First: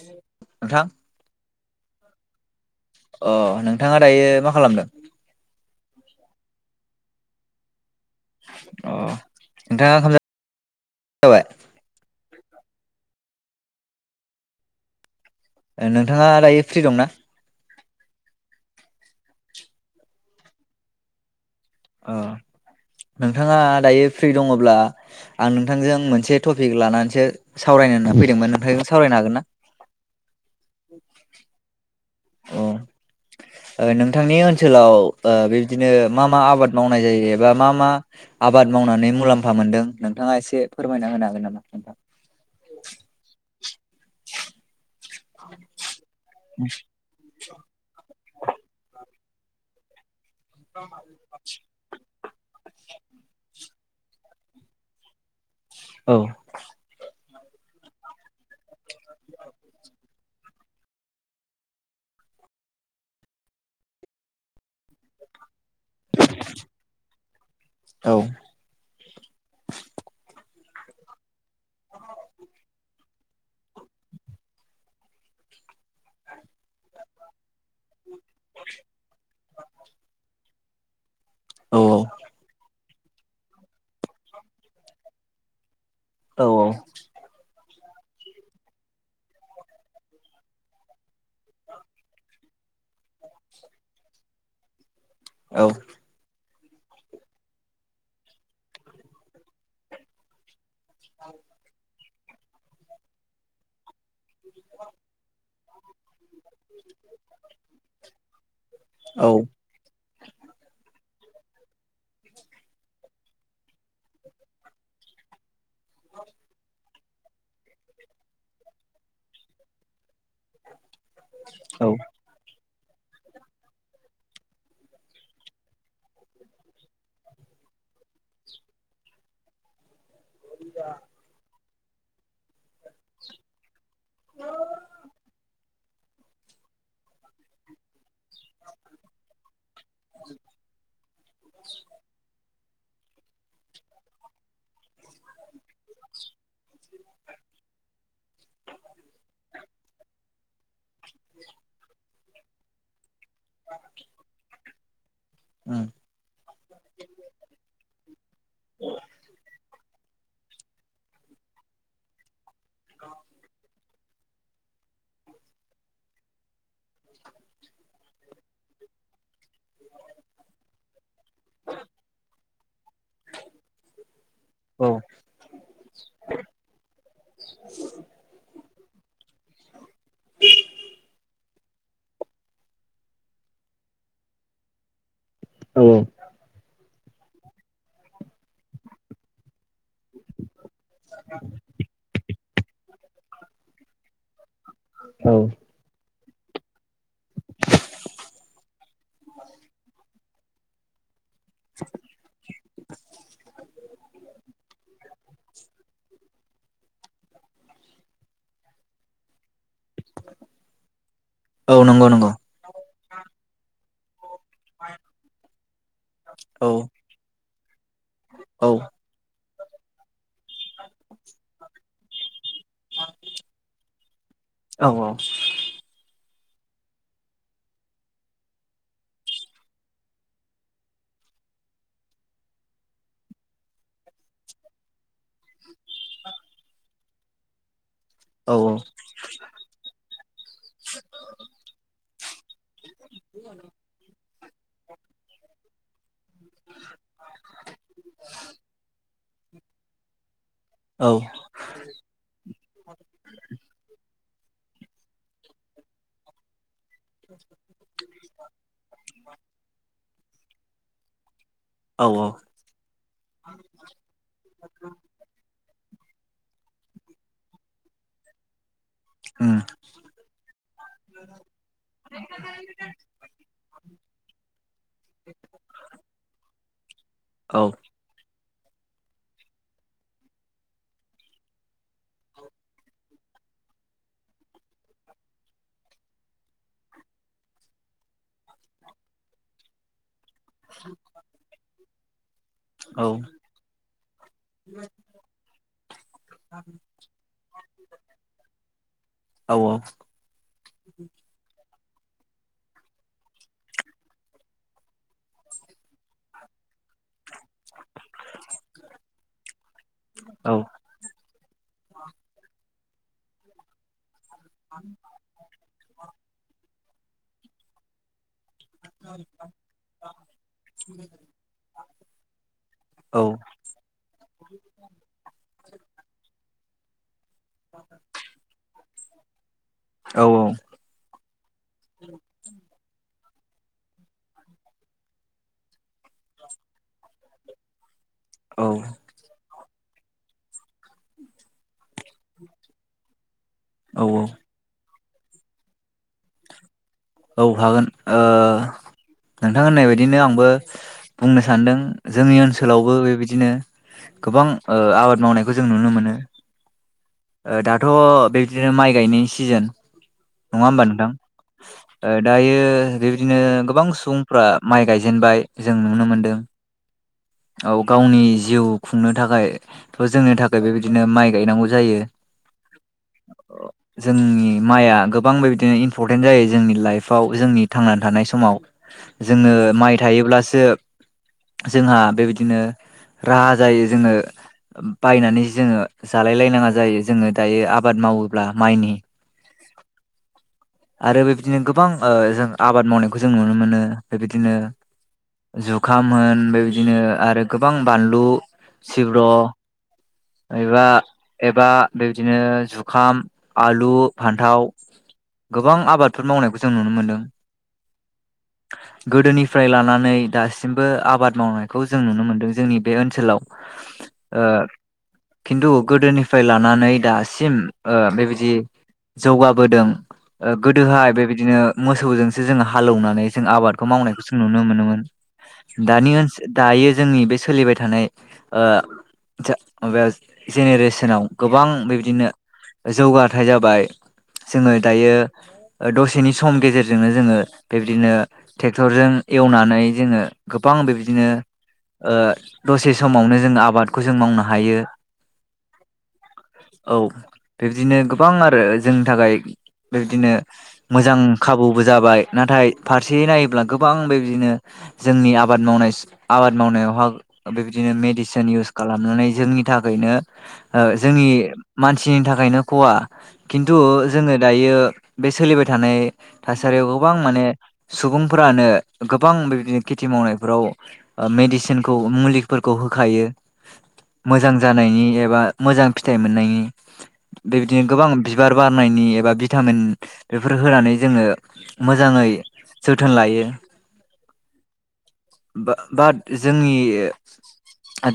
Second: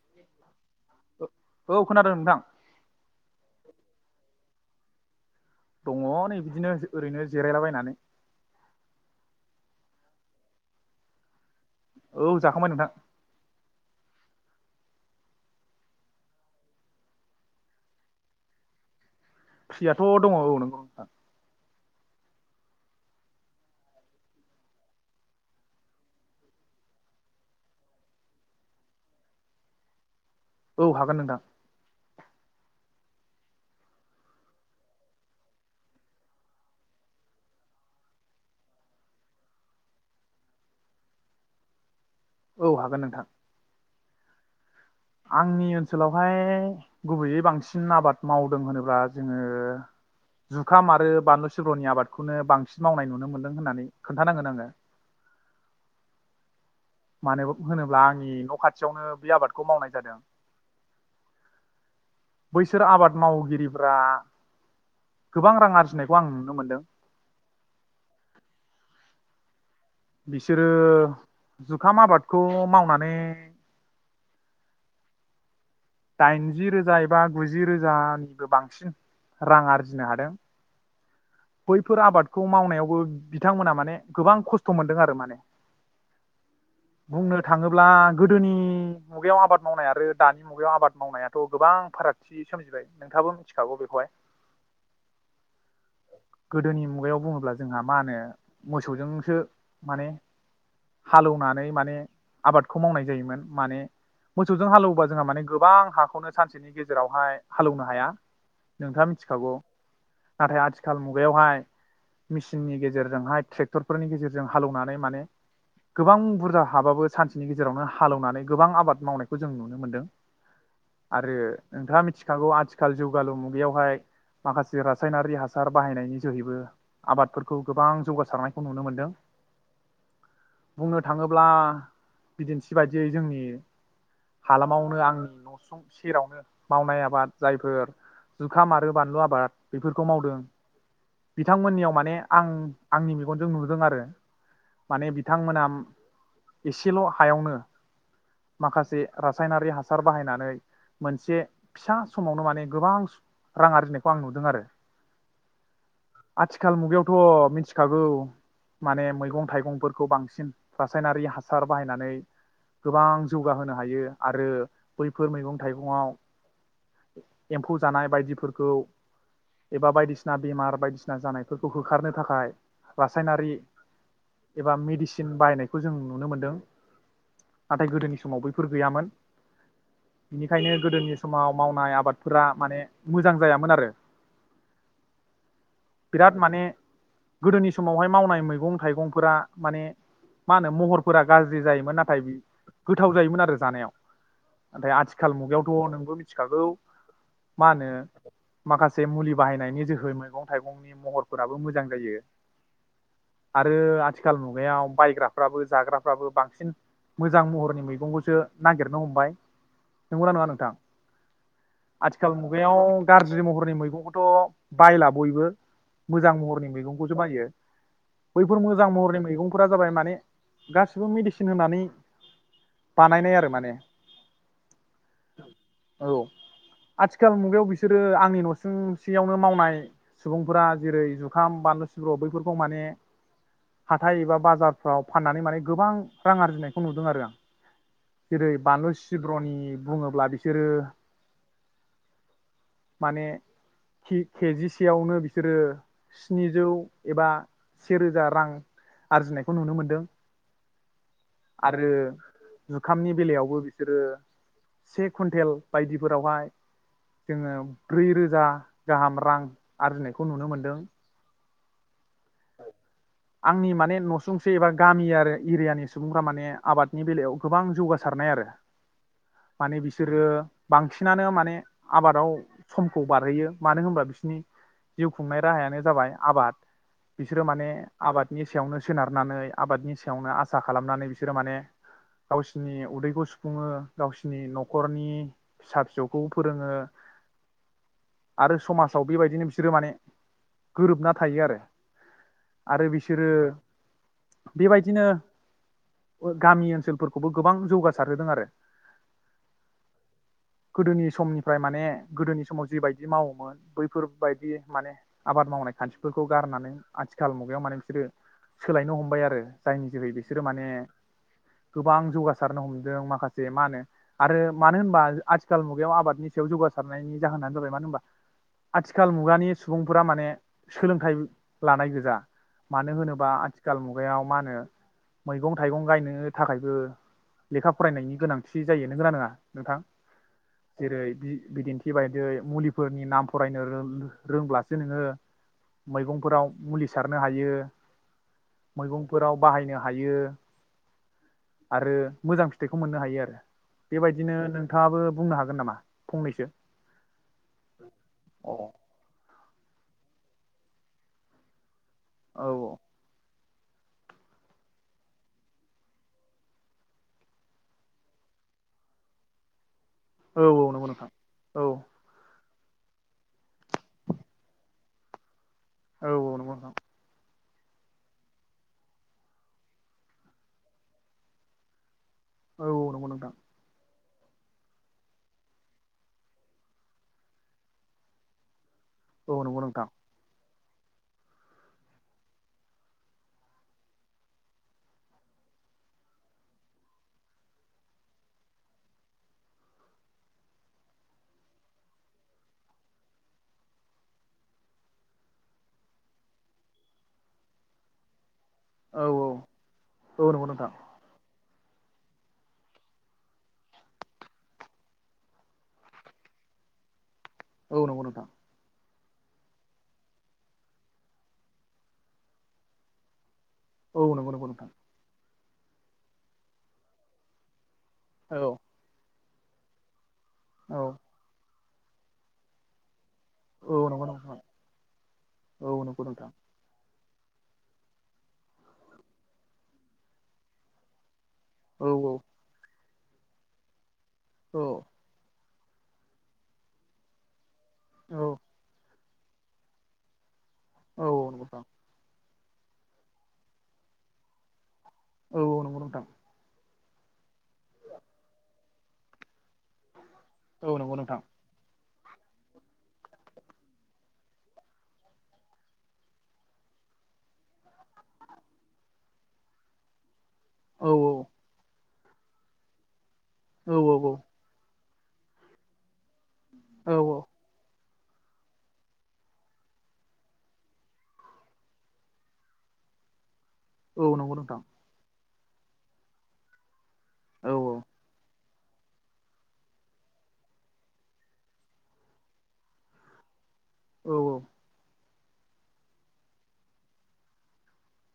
नोंथां औ खोनादों नोंथां अ नोंथाङा दायो मा खालामदों? दङ नै बिदिनो ओरैनो जिरायलाबायनानै अ नोंथाङा [unintelligible] औ जाखांबाय नोंथां नोंथाङा दायो फ्रि दंना फ्रियाथ' दङ औ नंगौ नोंथां अ नोंथाङा दायो फ्रि दङब्ला आं नोंथांजों मोनसे टपिक लानानैसो सावरायनो फैदोंमोन नोंथांजों सावरायनो हागोन ना औ हागोन नोंथां अ नोंथांनि ओनसोलाव बेबिदिनो मा मा आबाद मावनाय जायो एबा मा मा आबाद मावनानै मुलाम्फा मोनदों नोंथाङा एसे फोरमायना होनो हागोन नामा नोंथां। औ हागोन नोंथां आंनि ओनसोलावहाय गुबैयै बांसिन आबाद मावदों होनोब्ला जोङो जुखाम आरो बानलु सिब्र'नि आबादखौनो बांसिन मावनाय नुनो मोन्दों होननानै खोन्थानांगोन आङो औ मानो होनोब्ला आंनि न' खाथि खाथियावनो बे आबादखौ मावनाय जादों बैसोर आबाद मावगिरिफ्रा गोबां रां [unintelligible] बुंनायखौ आं नुनो मोनदों औ बिसोरो जुखाम आबादखौ मावनानै दाइनजि रोजा एबा गुजि रोजा नि बांसिन रां आरजिनो हादों औ बैफोर आबादखौ मावनायावबो बिथांमोना माने गोबां खस्थ' मोनदों आरो माने औ औ बुंनो थाङोब्ला गोदोनि मुगायाव आबाद मावनाय आरो दानि मुगायाव आबाद मावनायाथ' गोबां फारागथि सोमजिबाय नोंथाङाबो मिथिखागौ बेखौहाय औ गोदोनि मुगायाव बुङोब्ला जोंहा मा होनो मोसौजोंसो माने हालौवनानै माने आबादखौ मावनाय जायोमोन माने मोसौजों हालौवबा जोंहा माने गोबां हाखौनो सानसेनि गेजेरावहाय हालौनो हाया नोंथाङा मिथिखागौ नाथाय आथिखाल मु बेयावहाय मेसिननि गेजेरजोंहाय ट्रेक्टरफोरनि गेजेरजों हालौवनानै माने गोबां बुरजा हाबाबो सानसेनि गेजेरावनो हालेवनानै गोबां आबाद मावनायखौ जों नुनो मोन्दों आरो औ नोंथाङा मिथिखागौ आथिखाल आथिखाल जौगालु मुगायावहाय माखासे रासायनारि हासार बाहायनायनि जोहैबो आबादफोरखौ गोबां जौगासारनायखौ नुनो मोनदों बुंनो थांङोब्ला बिदिन्थि बायदियै जोंनि हालामाव सेरावनो मावनाय आबाद जायफोर जुखाम आरो बानलु आबाद बेफोरखौ मावदों बिथांमोननियाव माने आं आंनि मेगनजों नुदों आरो माने बिथांमोना एसेल' हायावनो माखासे रासायनारि हास हासार बाहायनानै मोनसे फिसा समावनो माने गोबां रां आरजिनायखौ आं नुदों आरो आथिखाल मुगायावथ' मिथिखागौ माने मैगं थाइगंफोरखौ बांसिन रासायनारि हासार बाहायनानै गोबां जौगाहोनो हायो आरो बैफोर मैगं-थाइगंवाव एम्फौ जानाय बायदिफोरखौ एबा बायदिसिना बेमार बायदिसिना जानायफोरखौ होखारनो थाखाय रासायनारि एबा मेडिसिन बाहायनायखौ जों नुनो मोनदों नाथाय गोदोनि समाव बै फोर गैयामोन बेनिखायनो गोदोनि समाव मावनाय आबादफोरा माने मोजां जायामोन आरो औ बिराद माने गोदोनि समावहाय मावनाय मैगं-थाइगंफोरा माने मा होनो महरफोरा गाज्रि जायोमोन नाथाय गोथाव जायोमोन आरो जानायाव नाथाय आथिखाल औ मुगायावथ नों थिखागौ मा होनो माखासे मुलि बाहायनायनि जोहै मैगं-थाइगंनि महरफोराबो मोजां जायो आरो आथिखाल मुगायाव बायग्राफ्राबो जाग्राफ्राबो बांसिन मोजां महरनि मैगंखौसो नागिरनो हमबाय नंगौना नङा नोंथां? औ नंगौ नंगौ आथिखाल मुगायाव गाज्रि महरनि मैगंखौथ' बायला बयबो मोजां महरनि औ मैगंखौसो बायो बैफोर औ मोजां महरै मैगं फोर जाबाय माने गासिबो मेडिसिन होनानै बानायनाय आरो माने। औ औ। औ आथिखाल मुगायाव बिसोरो आंनि नसिं सेववनो मावनाय सुबुंफोरा जेरै जुखाम बानलु सिब्रु बैफोरखौ माने हाथाइ एबा बाजारफ्राव फाननानै माने गोबां रां आरजिनायखौ नुदों आरो आं। जेरै औ बानलु सि ब्रनि बुङोब्ला बिसोरो माने के-केजिसेयावनो बिसोरो स्निजौ एबा सेेरोजा रां आरजिनायखौ नुनो मोनदों औ आरो जुखामनि बेलायावबो रो से कुइन्टेल बायदिफोरावहाय जोङो ब्रै रोजा गाहाम रां आरजिनाय खौ नुनो मोन्दों। औ औ। आंनि माने नसुंसे एबा गामि आरो एरियानि सुबुंफ्रा माने आबादनि बेलायाव गोबां जौगासारनाय आरो। उम माने बिसोरो बांसिनानो माने आबादाव समखौ बारहोयो मानो होनबा बिसिनि जिउ खुंनाय राहायानो जाबाय आबाद बिसोरो औ माने आबादनि सायावनो सोनारनानै आबादनि सायावनो आसा खालामनानै बिसोरो माने गावसिनि उदैखौ सुफुङो गावसिनि नखरनि फिसा फिसौखौ फोरोङो आरो समाजाव बेबायदिनो बिसोरो माने गोरोबना थायो आरो। आरो औ बिसोरो बेबायदिनो गामि ओनसोलफोरखौबो गोबां जौगासारहोदों आरो औ गोदोनि समनिफ्राय माने गोदोनि समाव जिबायदि मावोमोन बैफोरबायदि माने आबाद मावनाय खान्थिफोरखौ गारनानै आथि खाल मु गायाव माने बिसोरो सोलायनो हमबाय आरो जायनि जोहै बिसोरो औ माने गोबां जौगासारनो हम जों माखासे मा होनो आरो मानो होनबा आथिखाल मुगायाव आबादनि सायाव जौगा सारनायनि जाहोनानो जाबाय मानो होनबा आथिखाल मुगानि सुबुंफोरा माने सोलोंथाइ लानाय गो जा मानो होनोबा आथिखाल मुगायाव मा होनो मैगं थाइगं गायनो थाखाय बो लेखा फरायनायनि गोनांथि जायो। नोंगोना नोंआ? नोंथां जेरै बि-बिदिन्थि बायदियै मुलिफोरनि नाम फरायनो रो-रोंब्लासो नोङो मैगंफोराव मुलि सारनो हायो औ मैगंफोराव बाहायनो हायो आरो मोजां फिथाइखौ मोननो हायो आरो। औ बेबायदिनो नोंथाङाबो बुंनो हागोन नामा फंनैसो? औ हागोन ओ औ नोंथां होननाय बायदिनो आंबो बुंनो सानदों जोंनि औ ओनसोलावबो बेबायदिनो गोबां ओ आबाद मावनायखौ जों नुनो मोनो ओ दाथ' बेदिनो माइ गायनायनि सिजेन। औ औ नंगौ नोंथां औ। ओ दायो बेबायदिनो गोबां सुबुंफ्रा माइ गायजेनबाय। जों नुनो औ मोनदों। नंगौ नोंथां औ गावनि जिउ खुंनो थाखायथ' जोंनि थाखाय बेबायदिनो माइ गायनांगौ जायो। औ नोंगौ नोथां। जोंनि माइआ गोबां बेबायदिनो इम्परटेन्ट जायो जोंनि लाइफआव जोंनि थांनानै थानाय समाव औ जोङो नंगौ नोंथां माइ थायोब्लासो जोंहा बेबायदिनो राहा जायो जोङो बायनानै जोङो जालाय लायनाङा जायो जोङो दायो आबाद मावोब्ला माइनि आरो बेबायदिनो गोबां ओ जों आबाद मावनायखौ जों नुनो मोनो बेबायदिनो जुखाम होन बेबादि दिनो आरो गोबां बानलु औ सिब्र' औ नंगौ नोंथां एबा एबा बेबादिनो जुखाम आलु फान्थाव गोबां आबादफोर मावनायखौ जों नुनो मोनदों। औ नोंगौ नोंथां। गोदोनिफ्राय लानानै दासिमबो आबाद मावनाय खौ जों नुनो मोन्दों जोंनि बे ओनसोलाव। औ नौंगौ ओ नोंगौ नोंथां। खिन्थु गोदोनिफ्राय लानानै दासिम ओ बेबायदि औ जौगाबोदों। ओ औ गोदोहाय बेबादिनो मोसौजोंसो जोङो हालौवनानै जों आबादखौ औ नंगौ मावनायखौ नोंथां जों नुनो मोनोमोन औ नंगौ दानि नोंथां ओनसोल दायो जोंनि बे सोलिबाय थानाय ओ जो बा जेनेरेसनाव गोबां औ बेबादिनो जौगाथाय जाबाय औ जोङो दायो। ओ दसेनि सम गेजेरजोंनो जोङो बेबादिनो औ टेक्टरजों एवनानै जोङो गोबां औ बिदिनो औ नंगौ नोंथां ओ दसे समावनो जोंङो आबादखौ जों मावनो हायो। औ औ नोंगौ नोंथा औ बेबिदिनो गोबां आरो जोंनि थाखाय बेबिदिनो औ नंगौ मोजां नोंथां खाबु बो जाबाय नाथाय फारसेयै नायोब्ला गोबां बेबिदिनो जोंनि आबाद मावनाय आबाद मावनायावहा बेबिदिनो मेडिसिन इउस खालामनानै जोंनि थाखैयनो ओ औ जोंनि मानसिनि थाखायनो खवा औ खिन्थु जोङो दायो बे सोलिबाय थानाय थासारियाव औ गोबां माने सुबुंफोरानो गोबां बेबिदिनो खेथि मावनायफोराव ओ मेडिसिनखौ मुलिफोरखौ होखायो। औ नंगौ मोजां नोंथां जानायनि एबा मोजां फिथाइ औ मोननायनि बेबिदिनो गोबां बिबार बारनायनि एबा भिटामिन बेफोर होनानै जोङो मोजाङै जोथोन लायो। औ बा बाद जोंनि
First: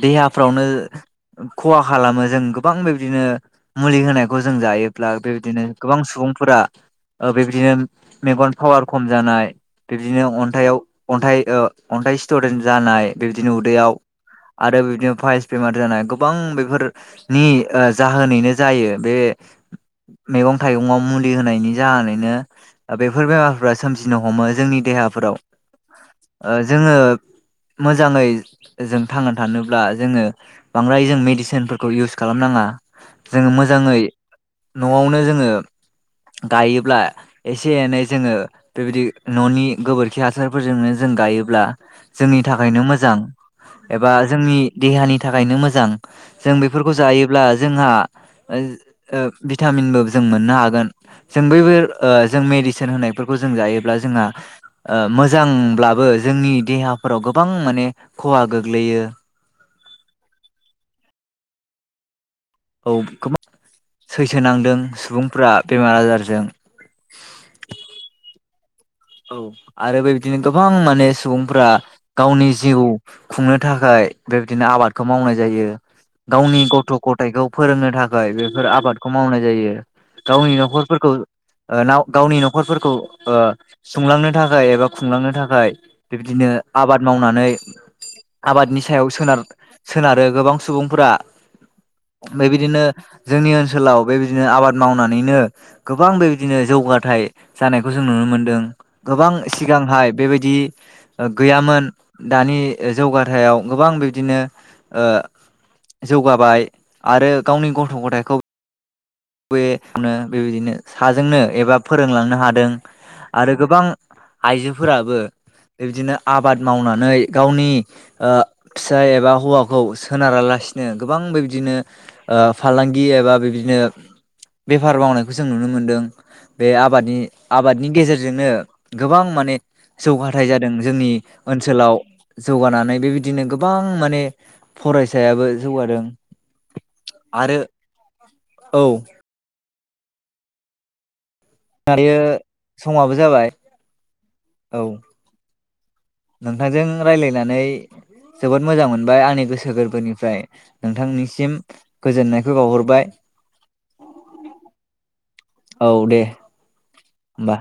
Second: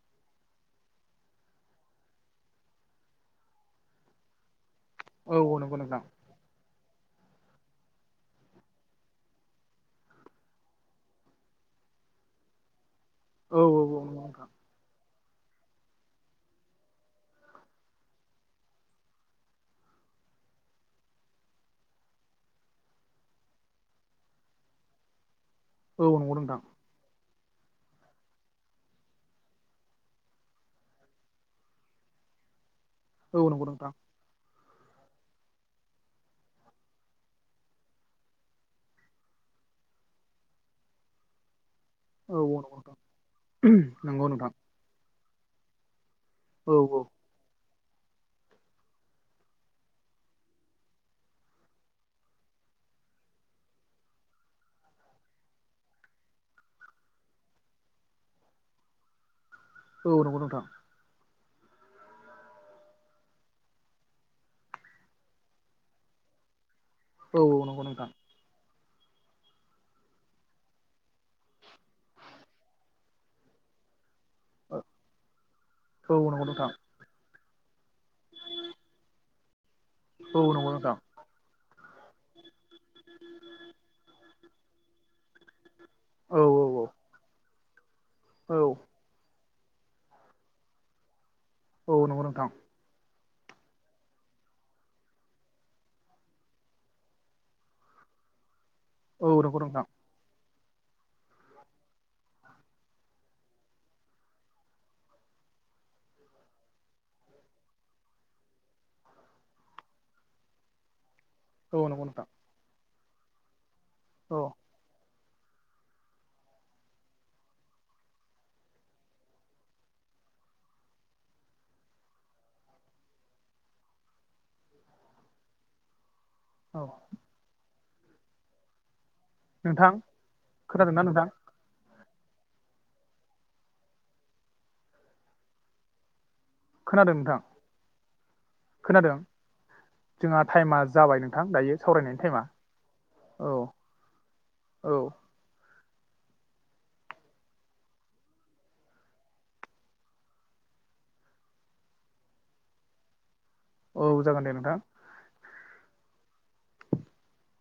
देहाफ्रावनो खहा खालामो जों गोबां बेबिदिनो मुलि होनायखौ जों जायो। ब्ला औ बेबायदिनो नंगौ गोबां नोंथां सुबुंफोरा ओ बेबिदिनो मेगन पावार खम जानाय बेबिदिनो अन्थायाव अन्थाइ ओ अन्थाइ स्टडेन्ट जानाय बेबिदिनो औ औ उदैयाव औ नंगौ नोंथां आरो बिदिनो पाइलस बेमार जानाय गोबां बेफोरनि जाहोनैनो जायो बे मैगं थाइगंयाव मुलि होनायनि जाहोनैनो बेफोर बेमारफोरा सोमजिनो हमो जोंनि देहाफोराव ओ औ नंगौ नोंथां जोङो मोजाङै जों थांना थानोब्ला जोङो बांद्राय जों मेडिसिनफोरखौ इउस खालामनाङा औ जोङो नंगौ नोंथां मोजाङै न'आवनो जोङो गायोब्ला एसे एनै जोङो बेबायदि न'नि गोबोरखि हासारफोरजोंनो जों गायोब्ला औ जोंनि औ नंगौ थाखायनो नोंथां मोजां एबा नंगौ नोंथां जोंनि देहानि नि थाखायनो मोजां जों औ बेफोरखौ जायोब्ला ओ भिटामिनबो जों मोननो हागोन जों बैफोर जों मेदिसिन होनायफोरखौ जों जायोब्ला जोंहा मोजांब्लाबो जोंनि देहा फोराव गोबां माने खहा गोग्लैयो औ नंगौ नोंथां औ गोमा सैसोनांदों सुबुंफ्रा बेमार आजारजों। औ नंगौ नोंथां। औ आरो बे बिदिनो गोबां माने सुबुंफोरा गावनि जिउ खुंनो थाखाय बे बिदिनो आबादखौ मावनाय जायो औ नंगौ गावनि नोंथां गथ' गथाइखौ फोरोंनो थाखाय बेफोर आबादखौ मावनाय जायो। औ गावनि नंगौ नोंथां न'खरफोरखौ ओ नाव गावनि न'खरफोरखौ ओ सुंलांनो थाखाय एबा खुंलांनो थाखाय औ बिबदिनो आबाद मावनानै औ आबादनि सायाव सोनार सोनारो गोबां सुबुंफोरा औ नंगौ नै नोंथां बिदिनो जोंनि ओनसोलाव बे बिदिनो आबाद मावनानैनो गोबां बे बिदिनो जौगाथाइ जानायखौ जों नुनो मोनदों। औ गोबां नंगौ नोंथां सिगांहाय बेबायदि ओ गैयामोन दानि ओ जौगाथायाव गोबां बिबदिनो ओ जौगाबाय आरो गावनि गथ' गथायखौ बे नो बे बिदिनो हाजोंनो एबा औ नंगौ नोंथां फोरोंलांनो हादों। आरो गोबां औ आइजोफोराबो बे बिदिनो आबाद मावनानै गावनि ओ फिसाइ एबा हौवाखौ सोनारालासिनो गोबां बे बिदिनो ओ फालांगि एबा बे बिदिनो बेफार मावनायखौ जों नुनो मोनदों। बे औ आबादनि आबाद नि गेजेरजोंनो गोबां माने नोंथां जौगाथाय जादों खोनादोंना जोंनि नोंथां ओनसोलाव। जौगानानै बेबायदिनो गोबां माने फरायसायाबो जौगादों। खोनादों नोंथां आरो औ खोनादों। जोंहा टाइमा जाबाय नों थां दायो सावरायनायनि टाइमा समाबो जाबाय औ अ औ नोंथांजों रायलायनानै जोबोद मोजां मोनबाय आंनि गोसो गोरबोनिफ्राय नोंथांनिसिम गोजोननायखौ बावहरबाय। औ जागोन दे नोंथां। औ दे होनबा